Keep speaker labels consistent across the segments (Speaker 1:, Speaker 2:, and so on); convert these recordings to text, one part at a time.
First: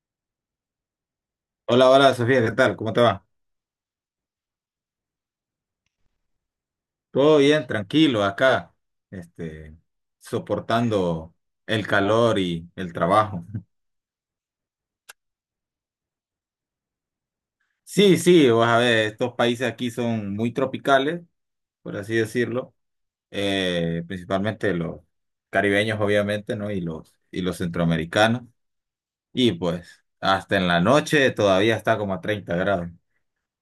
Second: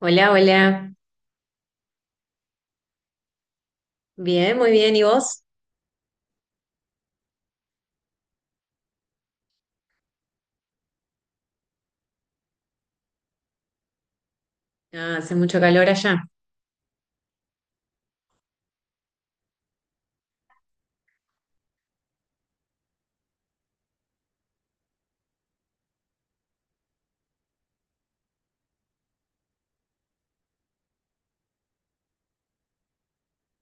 Speaker 1: Hola, hola.
Speaker 2: Hola, hola Sofía, ¿qué tal? ¿Cómo te va?
Speaker 1: Bien, muy bien. ¿Y vos?
Speaker 2: Todo bien, tranquilo, acá, este, soportando el calor y el trabajo.
Speaker 1: Ah, hace mucho calor allá.
Speaker 2: Sí, sí, vas a ver, estos países aquí son muy tropicales, por así decirlo, principalmente los caribeños, obviamente, ¿no? Y los centroamericanos. Y pues, hasta en la noche todavía está como a 30 grados.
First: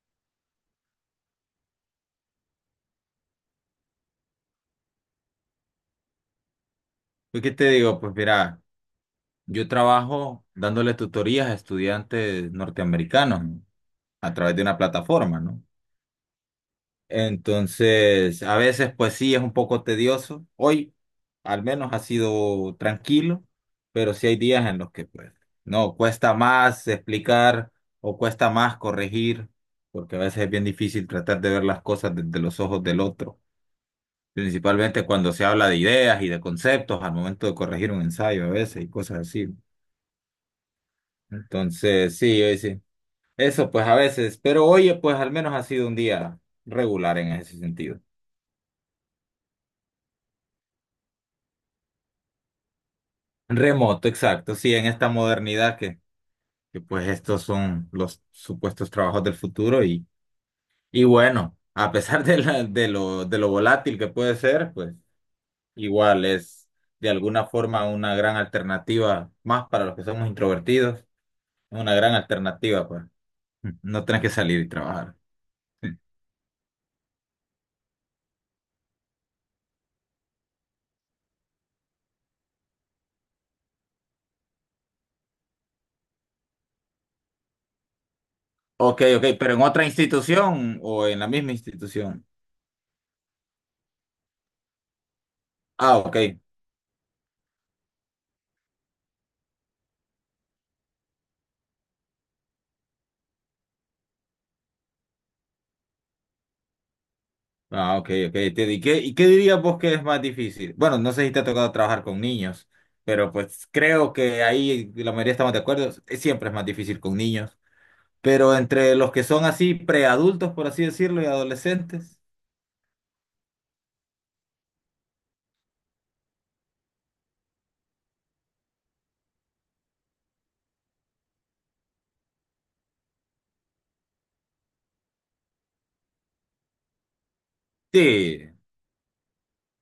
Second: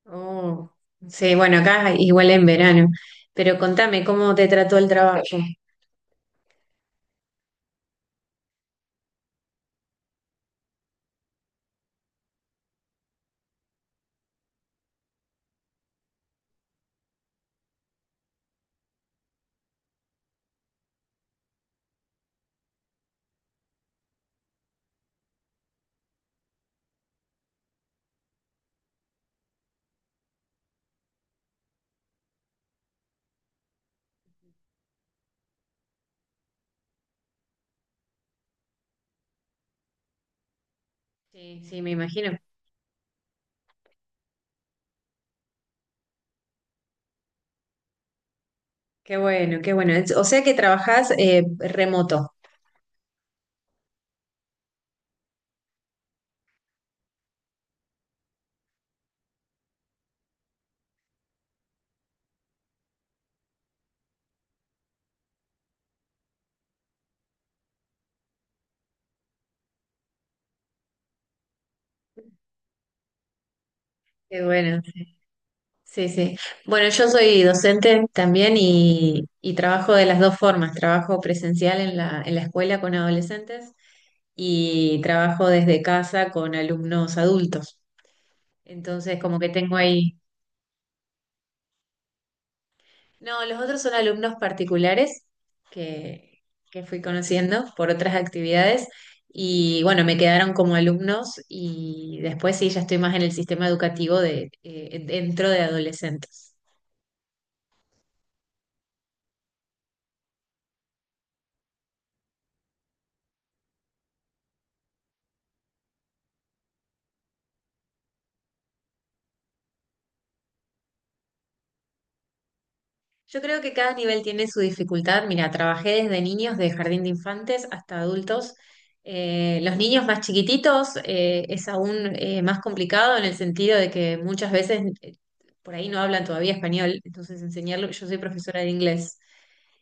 Speaker 1: Oh, sí, bueno, acá igual en verano. Pero contame, ¿cómo te trató el trabajo?
Speaker 2: ¿Y qué te digo? Pues mira, yo trabajo dándole tutorías a estudiantes norteamericanos, ¿no? A través de una plataforma, ¿no? Entonces, a veces, pues sí, es un poco tedioso. Hoy, al menos, ha sido tranquilo, pero sí hay días en los que, pues, no, cuesta más explicar o cuesta más corregir, porque a veces es bien difícil tratar de ver las cosas desde los ojos del otro, principalmente cuando se habla de ideas y de conceptos al momento de corregir un ensayo a veces y cosas así.
Speaker 1: Sí, sí, me
Speaker 2: Entonces,
Speaker 1: imagino.
Speaker 2: sí, hoy sí. Eso pues a veces, pero oye, pues al menos ha sido un día regular en ese sentido.
Speaker 1: Qué bueno, qué bueno. O sea que trabajás remoto.
Speaker 2: Remoto, exacto, sí, en esta modernidad que pues estos son los supuestos trabajos del futuro y, bueno, a pesar de lo volátil que puede ser, pues igual es de alguna forma una gran alternativa, más para los que somos introvertidos, una gran alternativa, pues no tenés que
Speaker 1: Qué
Speaker 2: salir y
Speaker 1: bueno.
Speaker 2: trabajar.
Speaker 1: Sí, sí. Bueno, yo soy docente también y trabajo de las dos formas. Trabajo presencial en en la escuela con adolescentes y trabajo desde casa con alumnos adultos.
Speaker 2: Ok,
Speaker 1: Entonces,
Speaker 2: ok,
Speaker 1: como que
Speaker 2: pero en
Speaker 1: tengo
Speaker 2: otra
Speaker 1: ahí...
Speaker 2: institución o en la misma institución.
Speaker 1: No, los otros son alumnos particulares
Speaker 2: Ah, ok.
Speaker 1: que, que fui conociendo por otras actividades y bueno, me quedaron como alumnos y después sí, ya estoy más en el sistema educativo de, dentro de adolescentes.
Speaker 2: Ah, ok, ok, entiendo. ¿Y qué dirías vos que es más difícil? Bueno, no sé si te ha tocado trabajar con niños, pero pues creo que ahí la mayoría estamos de acuerdo, siempre es más difícil con niños, pero entre los que son así preadultos, por así decirlo, y adolescentes.
Speaker 1: Yo creo que cada nivel tiene su dificultad. Mira, trabajé desde niños de jardín de infantes hasta adultos. Los niños más chiquititos es aún más complicado en el sentido de que muchas veces por ahí no hablan todavía español, entonces enseñarlo, yo soy
Speaker 2: Sí,
Speaker 1: profesora de inglés,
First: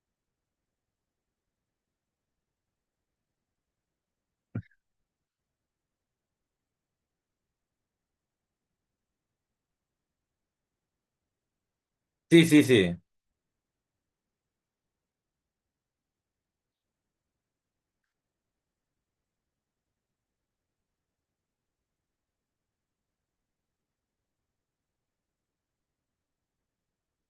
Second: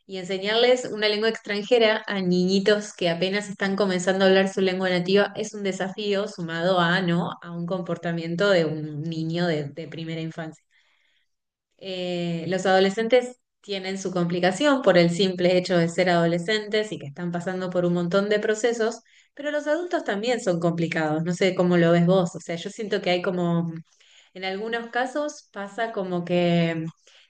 Speaker 1: y enseñarles una lengua extranjera a niñitos que apenas están comenzando a hablar su lengua nativa es un desafío sumado a, ¿no?, a un comportamiento de un niño de primera infancia.
Speaker 2: sí, sí,
Speaker 1: Los
Speaker 2: sí,
Speaker 1: adolescentes tienen su complicación por el simple hecho de ser adolescentes y que están pasando por un montón de procesos, pero los adultos también son complicados. No sé cómo lo ves vos. O sea, yo siento que hay como, en algunos casos pasa como que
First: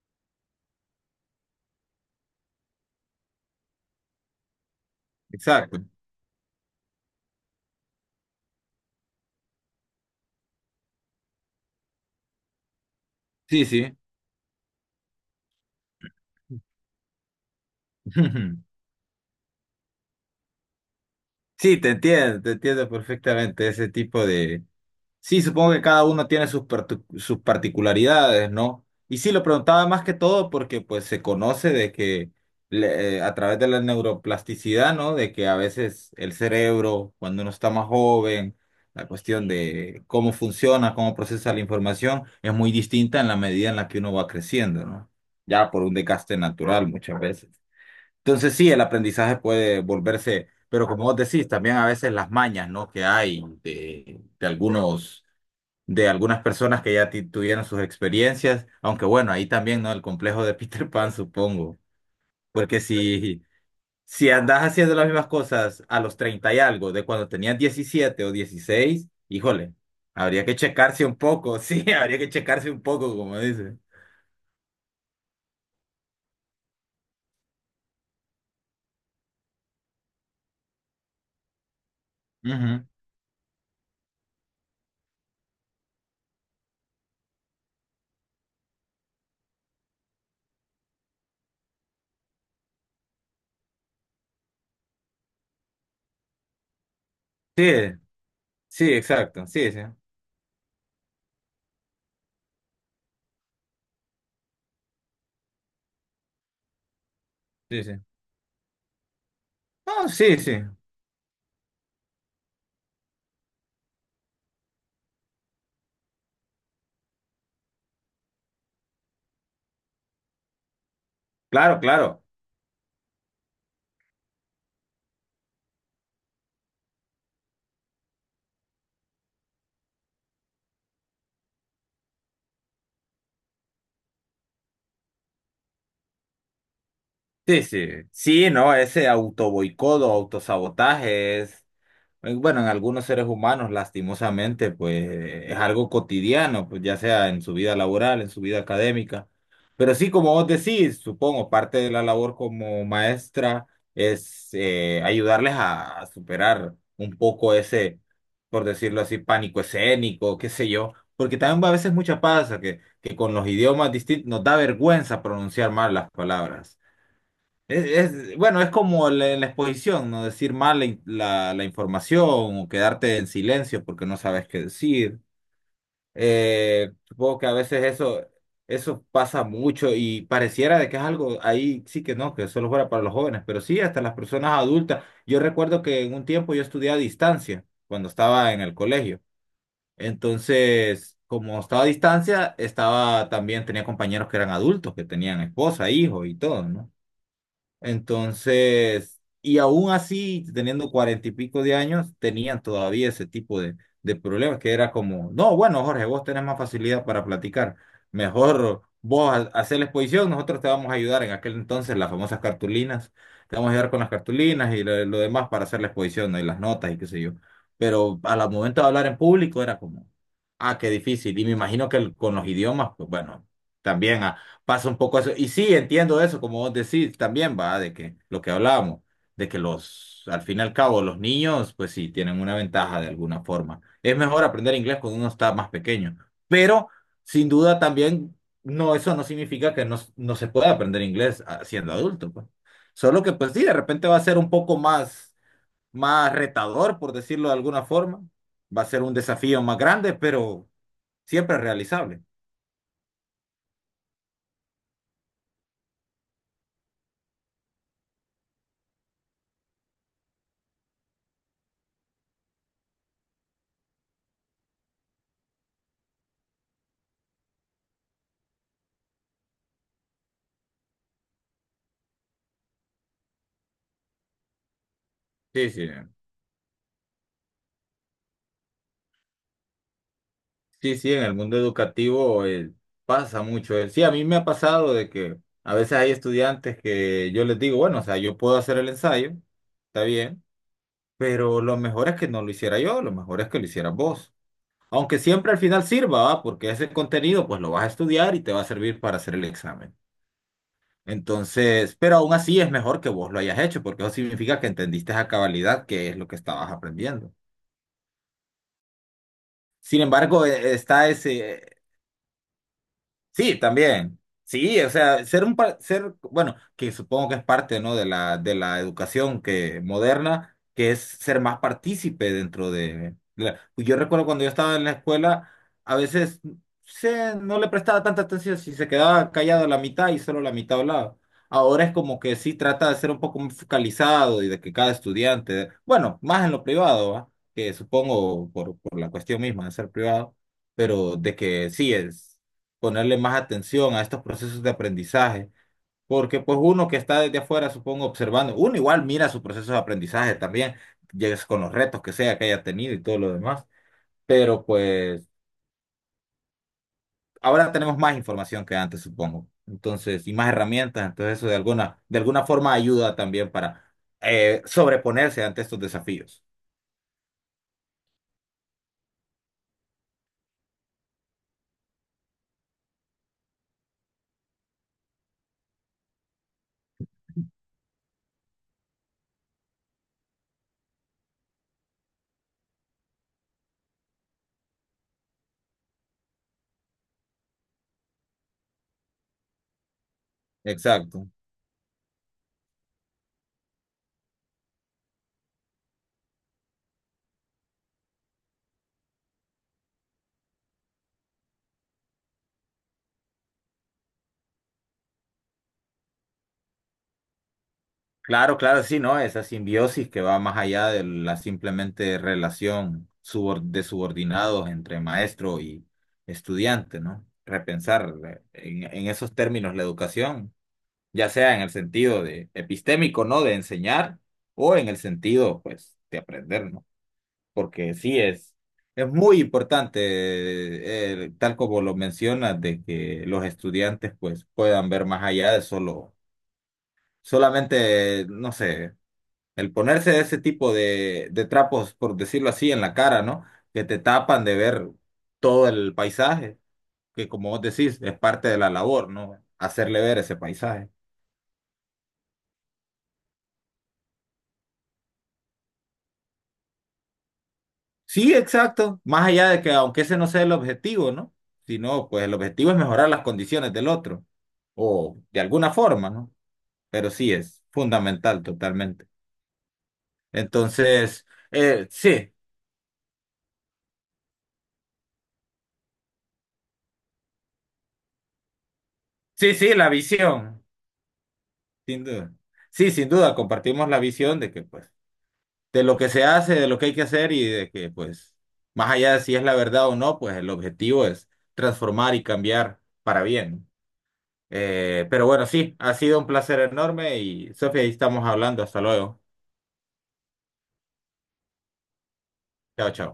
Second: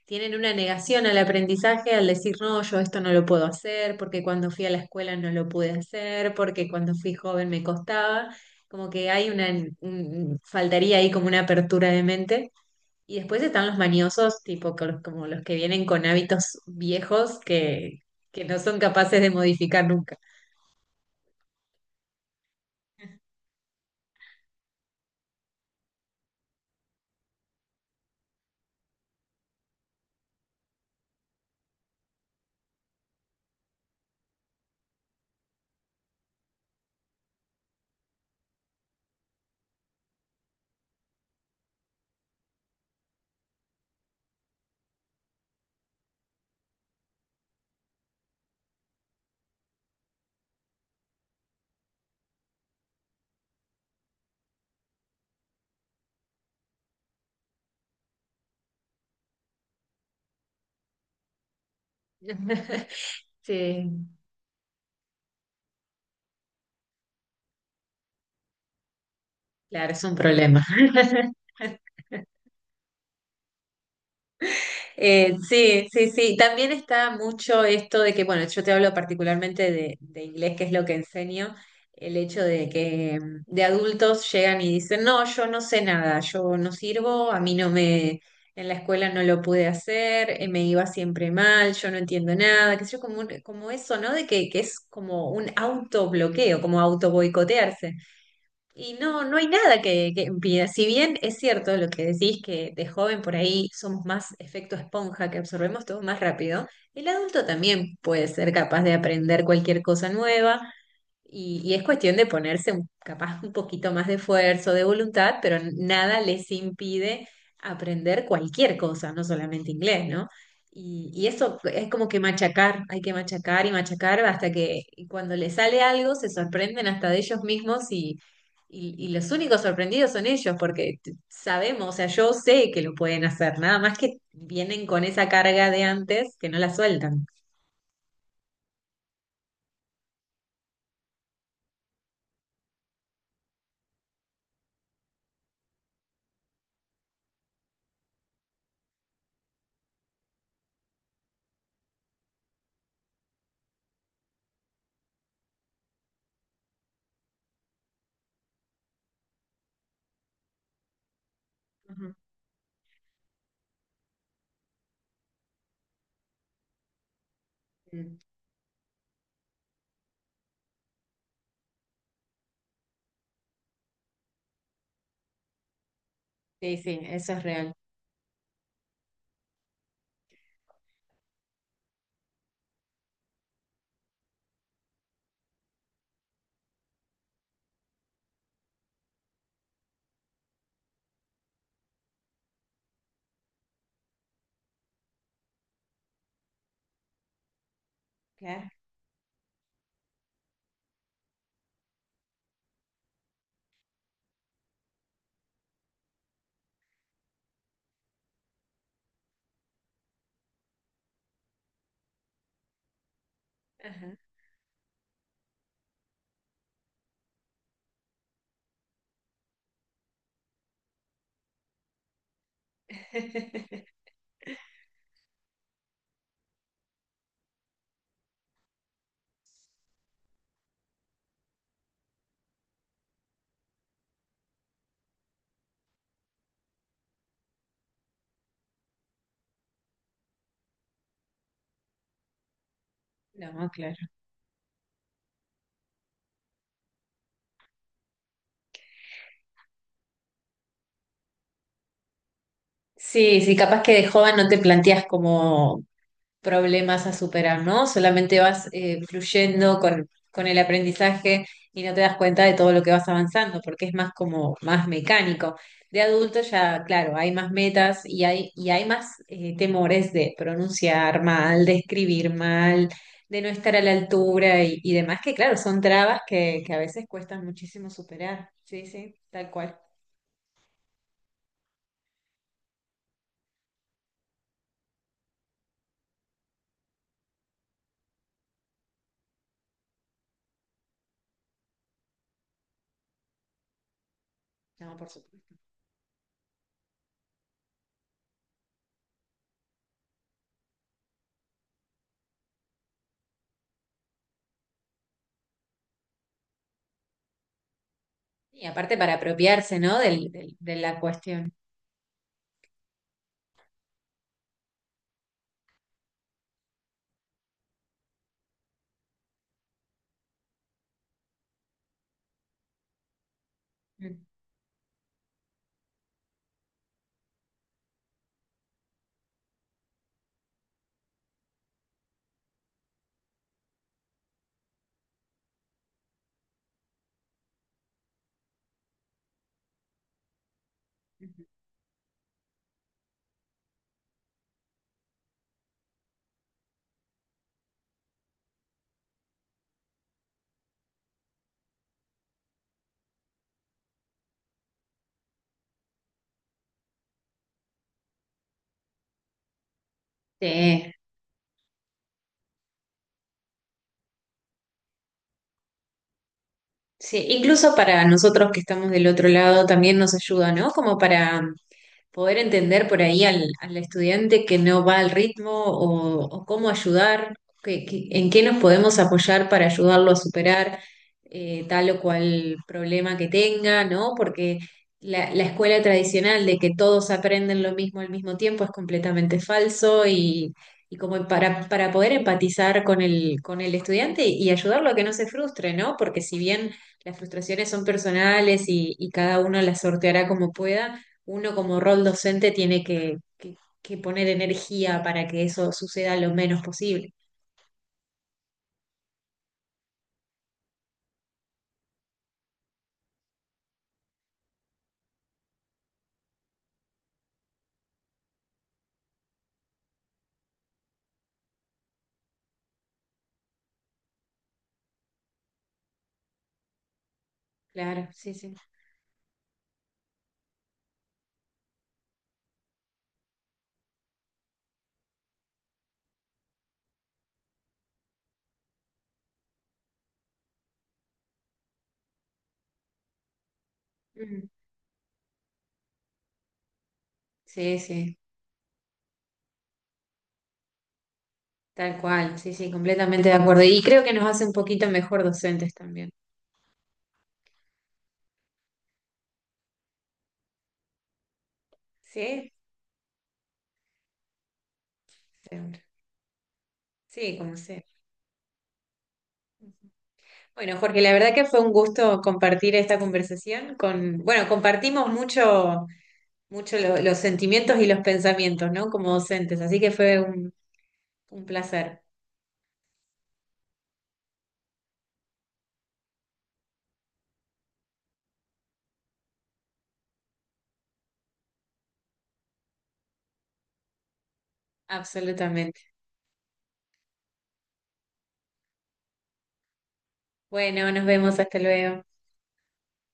Speaker 1: tienen una negación al aprendizaje al decir, no, yo esto no lo puedo hacer, porque cuando fui a la escuela no lo pude
Speaker 2: exacto.
Speaker 1: hacer, porque cuando fui joven me costaba. Como que hay una, faltaría ahí como una apertura de mente y después
Speaker 2: Sí,
Speaker 1: están los
Speaker 2: sí.
Speaker 1: mañosos, tipo como los que vienen con hábitos viejos que no son capaces de modificar nunca.
Speaker 2: Sí, te entiendo perfectamente ese tipo de. Sí, supongo que cada uno tiene sus particularidades, ¿no? Y sí, lo preguntaba más que todo porque pues se conoce de que a través de la neuroplasticidad, ¿no? De que a veces el cerebro, cuando uno está más joven, la cuestión de cómo funciona, cómo procesa la información, es muy distinta en la medida en la que uno va creciendo, ¿no? Ya por un desgaste natural muchas veces. Entonces sí, el aprendizaje puede volverse, pero como vos decís, también a veces las mañas, ¿no? Que hay de algunas personas que ya tuvieron sus experiencias, aunque bueno, ahí también, ¿no? El complejo de Peter Pan, supongo, porque si,
Speaker 1: Sí,
Speaker 2: si andas haciendo las mismas cosas a los 30 y algo, de cuando tenías 17 o 16, híjole,
Speaker 1: claro, es un
Speaker 2: habría que
Speaker 1: problema.
Speaker 2: checarse un poco, sí, habría que checarse un poco, como dice.
Speaker 1: Sí, sí, sí. También está mucho esto de que, bueno, yo te hablo particularmente de inglés, que es lo que enseño, el hecho de
Speaker 2: Ujú.
Speaker 1: que de adultos llegan y dicen, no, yo no sé nada, yo no sirvo, a mí no me, en la escuela no lo pude hacer, me iba siempre mal, yo no entiendo nada, qué sé yo, como, como eso, ¿no? De que es como un autobloqueo, como auto
Speaker 2: Sí, sí,
Speaker 1: y no, no hay
Speaker 2: exacto, sí,
Speaker 1: nada
Speaker 2: sí,
Speaker 1: que impida. Si bien es cierto lo que decís, que de joven por ahí somos más efecto esponja, que absorbemos todo más rápido, el adulto
Speaker 2: sí, sí.
Speaker 1: también puede ser capaz de aprender cualquier cosa
Speaker 2: No, sí,
Speaker 1: nueva
Speaker 2: sí,
Speaker 1: y es cuestión de ponerse capaz un poquito más de esfuerzo, de voluntad, pero nada les impide aprender cualquier cosa, no solamente inglés, ¿no? Y eso
Speaker 2: claro,
Speaker 1: es como que
Speaker 2: claro.
Speaker 1: machacar, hay que machacar y machacar hasta que y cuando les sale algo se sorprenden hasta de ellos mismos y los únicos sorprendidos son ellos, porque sabemos, o sea, yo sé que lo pueden hacer, nada más que vienen con esa carga de antes que no la sueltan.
Speaker 2: Sí, sí, sí, no, ese autoboicodo, autosabotaje es. Bueno, en algunos seres humanos, lastimosamente, pues es algo cotidiano, pues ya sea en su vida laboral, en su vida académica. Pero sí, como vos decís, supongo, parte de la labor como maestra es ayudarles a superar un poco ese, por decirlo así, pánico escénico, qué sé yo. Porque también a veces
Speaker 1: Ujú.
Speaker 2: mucha pasa que con los idiomas distintos nos da vergüenza pronunciar mal las palabras. Es,
Speaker 1: Mm.
Speaker 2: es- bueno, es como la, en la exposición, no decir mal la información o quedarte en silencio porque no sabes qué decir.
Speaker 1: Sí, sí, eso
Speaker 2: Supongo
Speaker 1: es
Speaker 2: que a
Speaker 1: real.
Speaker 2: veces eso pasa mucho y pareciera de que es algo ahí sí que no, que solo fuera para los jóvenes, pero sí hasta las personas adultas. Yo recuerdo que en un tiempo yo estudié a distancia cuando estaba en el colegio. Entonces, como estaba a distancia, estaba también tenía compañeros que eran adultos, que tenían esposa, hijo y todo, ¿no?
Speaker 1: Claro.
Speaker 2: Entonces, y aún así, teniendo cuarenta y pico de años, tenían todavía ese tipo de problemas, que era como, no, bueno, Jorge, vos tenés más facilidad para platicar, mejor vos hacer la exposición, nosotros te vamos a ayudar en aquel entonces, las famosas cartulinas, te vamos a ayudar con las
Speaker 1: Ajá.
Speaker 2: cartulinas y lo demás para hacer la exposición, ¿no? Y las notas y qué sé yo. Pero al momento de hablar en público era como, ah, qué difícil, y me imagino que con los idiomas, pues bueno. También pasa un poco eso. Y sí, entiendo eso, como vos decís también, va, de que lo que hablábamos, de que al fin y al cabo, los niños, pues sí, tienen una ventaja de alguna forma. Es mejor aprender inglés cuando uno está más pequeño, pero sin duda también, no, eso no significa que no se pueda aprender inglés, siendo adulto, pues. Solo que, pues sí,
Speaker 1: No,
Speaker 2: de
Speaker 1: claro.
Speaker 2: repente va a ser un poco más, más retador, por decirlo de alguna forma. Va a ser un desafío más grande, pero siempre realizable.
Speaker 1: Sí, sí, capaz que de joven no te planteas como problemas a superar, ¿no? Solamente vas fluyendo con el aprendizaje y no te das cuenta de todo lo que vas avanzando, porque es más como más mecánico. De adulto ya, claro, hay más metas y hay más temores de pronunciar mal, de escribir mal, de no estar a la altura y demás, que claro,
Speaker 2: Sí,
Speaker 1: son
Speaker 2: sí.
Speaker 1: trabas que a veces cuestan muchísimo superar. Sí, sí, tal cual.
Speaker 2: Sí, sí, en el mundo educativo pasa mucho. Sí, a mí me ha pasado de que a veces hay estudiantes que yo les digo, bueno, o sea, yo puedo hacer el ensayo, está bien, pero lo mejor es que no lo hiciera yo, lo mejor es que lo hicieras vos.
Speaker 1: No, por
Speaker 2: Aunque siempre
Speaker 1: supuesto.
Speaker 2: al final sirva, ¿va? Porque ese contenido pues lo vas a estudiar y te va a servir para hacer el examen. Entonces, pero aún así es mejor que vos lo hayas hecho, porque eso significa que entendiste a cabalidad qué es lo que estabas aprendiendo.
Speaker 1: Y aparte para apropiarse, ¿no?
Speaker 2: Sin embargo,
Speaker 1: De la
Speaker 2: está
Speaker 1: cuestión.
Speaker 2: ese. Sí, también. Sí, o sea, ser, bueno, que supongo que es parte, ¿no? De la educación que moderna, que es ser más partícipe dentro de pues. Yo recuerdo cuando yo estaba en la escuela, a veces no le prestaba tanta atención si se quedaba callado la mitad y solo la mitad hablaba. Ahora es como que sí trata de ser un poco más focalizado y de que cada estudiante, bueno, más en lo privado, ¿va? Que supongo por la cuestión misma de ser privado, pero de que sí es ponerle más atención a estos procesos de aprendizaje, porque pues uno que está desde afuera, supongo, observando, uno igual mira su proceso de aprendizaje también, llegues con los retos que sea que haya tenido y todo lo demás, pero pues ahora tenemos más información que antes, supongo, entonces, y más
Speaker 1: Sí,
Speaker 2: herramientas, entonces eso de alguna forma ayuda también para sobreponerse ante estos desafíos.
Speaker 1: sí, incluso para nosotros que estamos del otro lado también nos ayuda, ¿no? Como para poder entender por ahí al estudiante que no va al ritmo o cómo ayudar, en qué nos podemos apoyar para ayudarlo a superar tal o cual problema que tenga, ¿no? Porque la escuela tradicional de que todos aprenden lo mismo al mismo tiempo es completamente falso y como
Speaker 2: Exacto.
Speaker 1: para poder empatizar con el estudiante y ayudarlo a que no se frustre, ¿no? Porque si bien las frustraciones son personales y cada uno las sorteará como pueda, uno como rol docente tiene que, que poner energía para que eso suceda lo menos posible.
Speaker 2: Claro, claro, sí, ¿no? Esa simbiosis que va más allá de la simplemente relación de subordinados entre maestro y estudiante, ¿no? Repensar en, esos términos la educación, ya sea en el sentido de epistémico, ¿no? De enseñar o en el sentido, pues, de aprender, ¿no? Porque
Speaker 1: Claro,
Speaker 2: sí
Speaker 1: sí, sí.
Speaker 2: es muy importante, tal como lo mencionas, de que los estudiantes, pues, puedan ver más allá de solo, solamente, no sé, el ponerse ese tipo de trapos, por decirlo así, en la cara, ¿no? Que te tapan
Speaker 1: Mm,
Speaker 2: de ver todo el paisaje, que como vos
Speaker 1: sí,
Speaker 2: decís, es
Speaker 1: sí,
Speaker 2: parte de la labor, ¿no? Hacerle ver ese paisaje.
Speaker 1: tal cual, sí, sí, completamente de acuerdo. Y creo que nos hace un poquito mejor docentes también.
Speaker 2: Sí, exacto. Más allá de que aunque ese no sea el objetivo, ¿no? Sino, pues el
Speaker 1: Sí,
Speaker 2: objetivo es mejorar las condiciones del otro, o de alguna
Speaker 1: seguro.
Speaker 2: forma, ¿no? Pero sí
Speaker 1: Sí, como
Speaker 2: es
Speaker 1: sea.
Speaker 2: fundamental totalmente.
Speaker 1: Bueno, Jorge, la
Speaker 2: Entonces,
Speaker 1: verdad que fue un gusto
Speaker 2: sí,
Speaker 1: compartir esta conversación con, bueno, compartimos mucho, los sentimientos y los pensamientos, ¿no? Como
Speaker 2: sí,
Speaker 1: docentes,
Speaker 2: sí,
Speaker 1: así
Speaker 2: la
Speaker 1: que fue
Speaker 2: visión,
Speaker 1: un placer,
Speaker 2: sin duda. Sí, sin duda, compartimos la visión de que, pues, de lo que se hace, de lo que hay que hacer y de que, pues, más allá de si es la verdad o no, pues el objetivo es transformar y cambiar para bien. Pero bueno, sí,
Speaker 1: absolutamente.
Speaker 2: ha sido un placer enorme y Sofía, ahí estamos hablando. Hasta luego.
Speaker 1: Bueno, nos vemos, hasta luego.
Speaker 2: Chao, chao.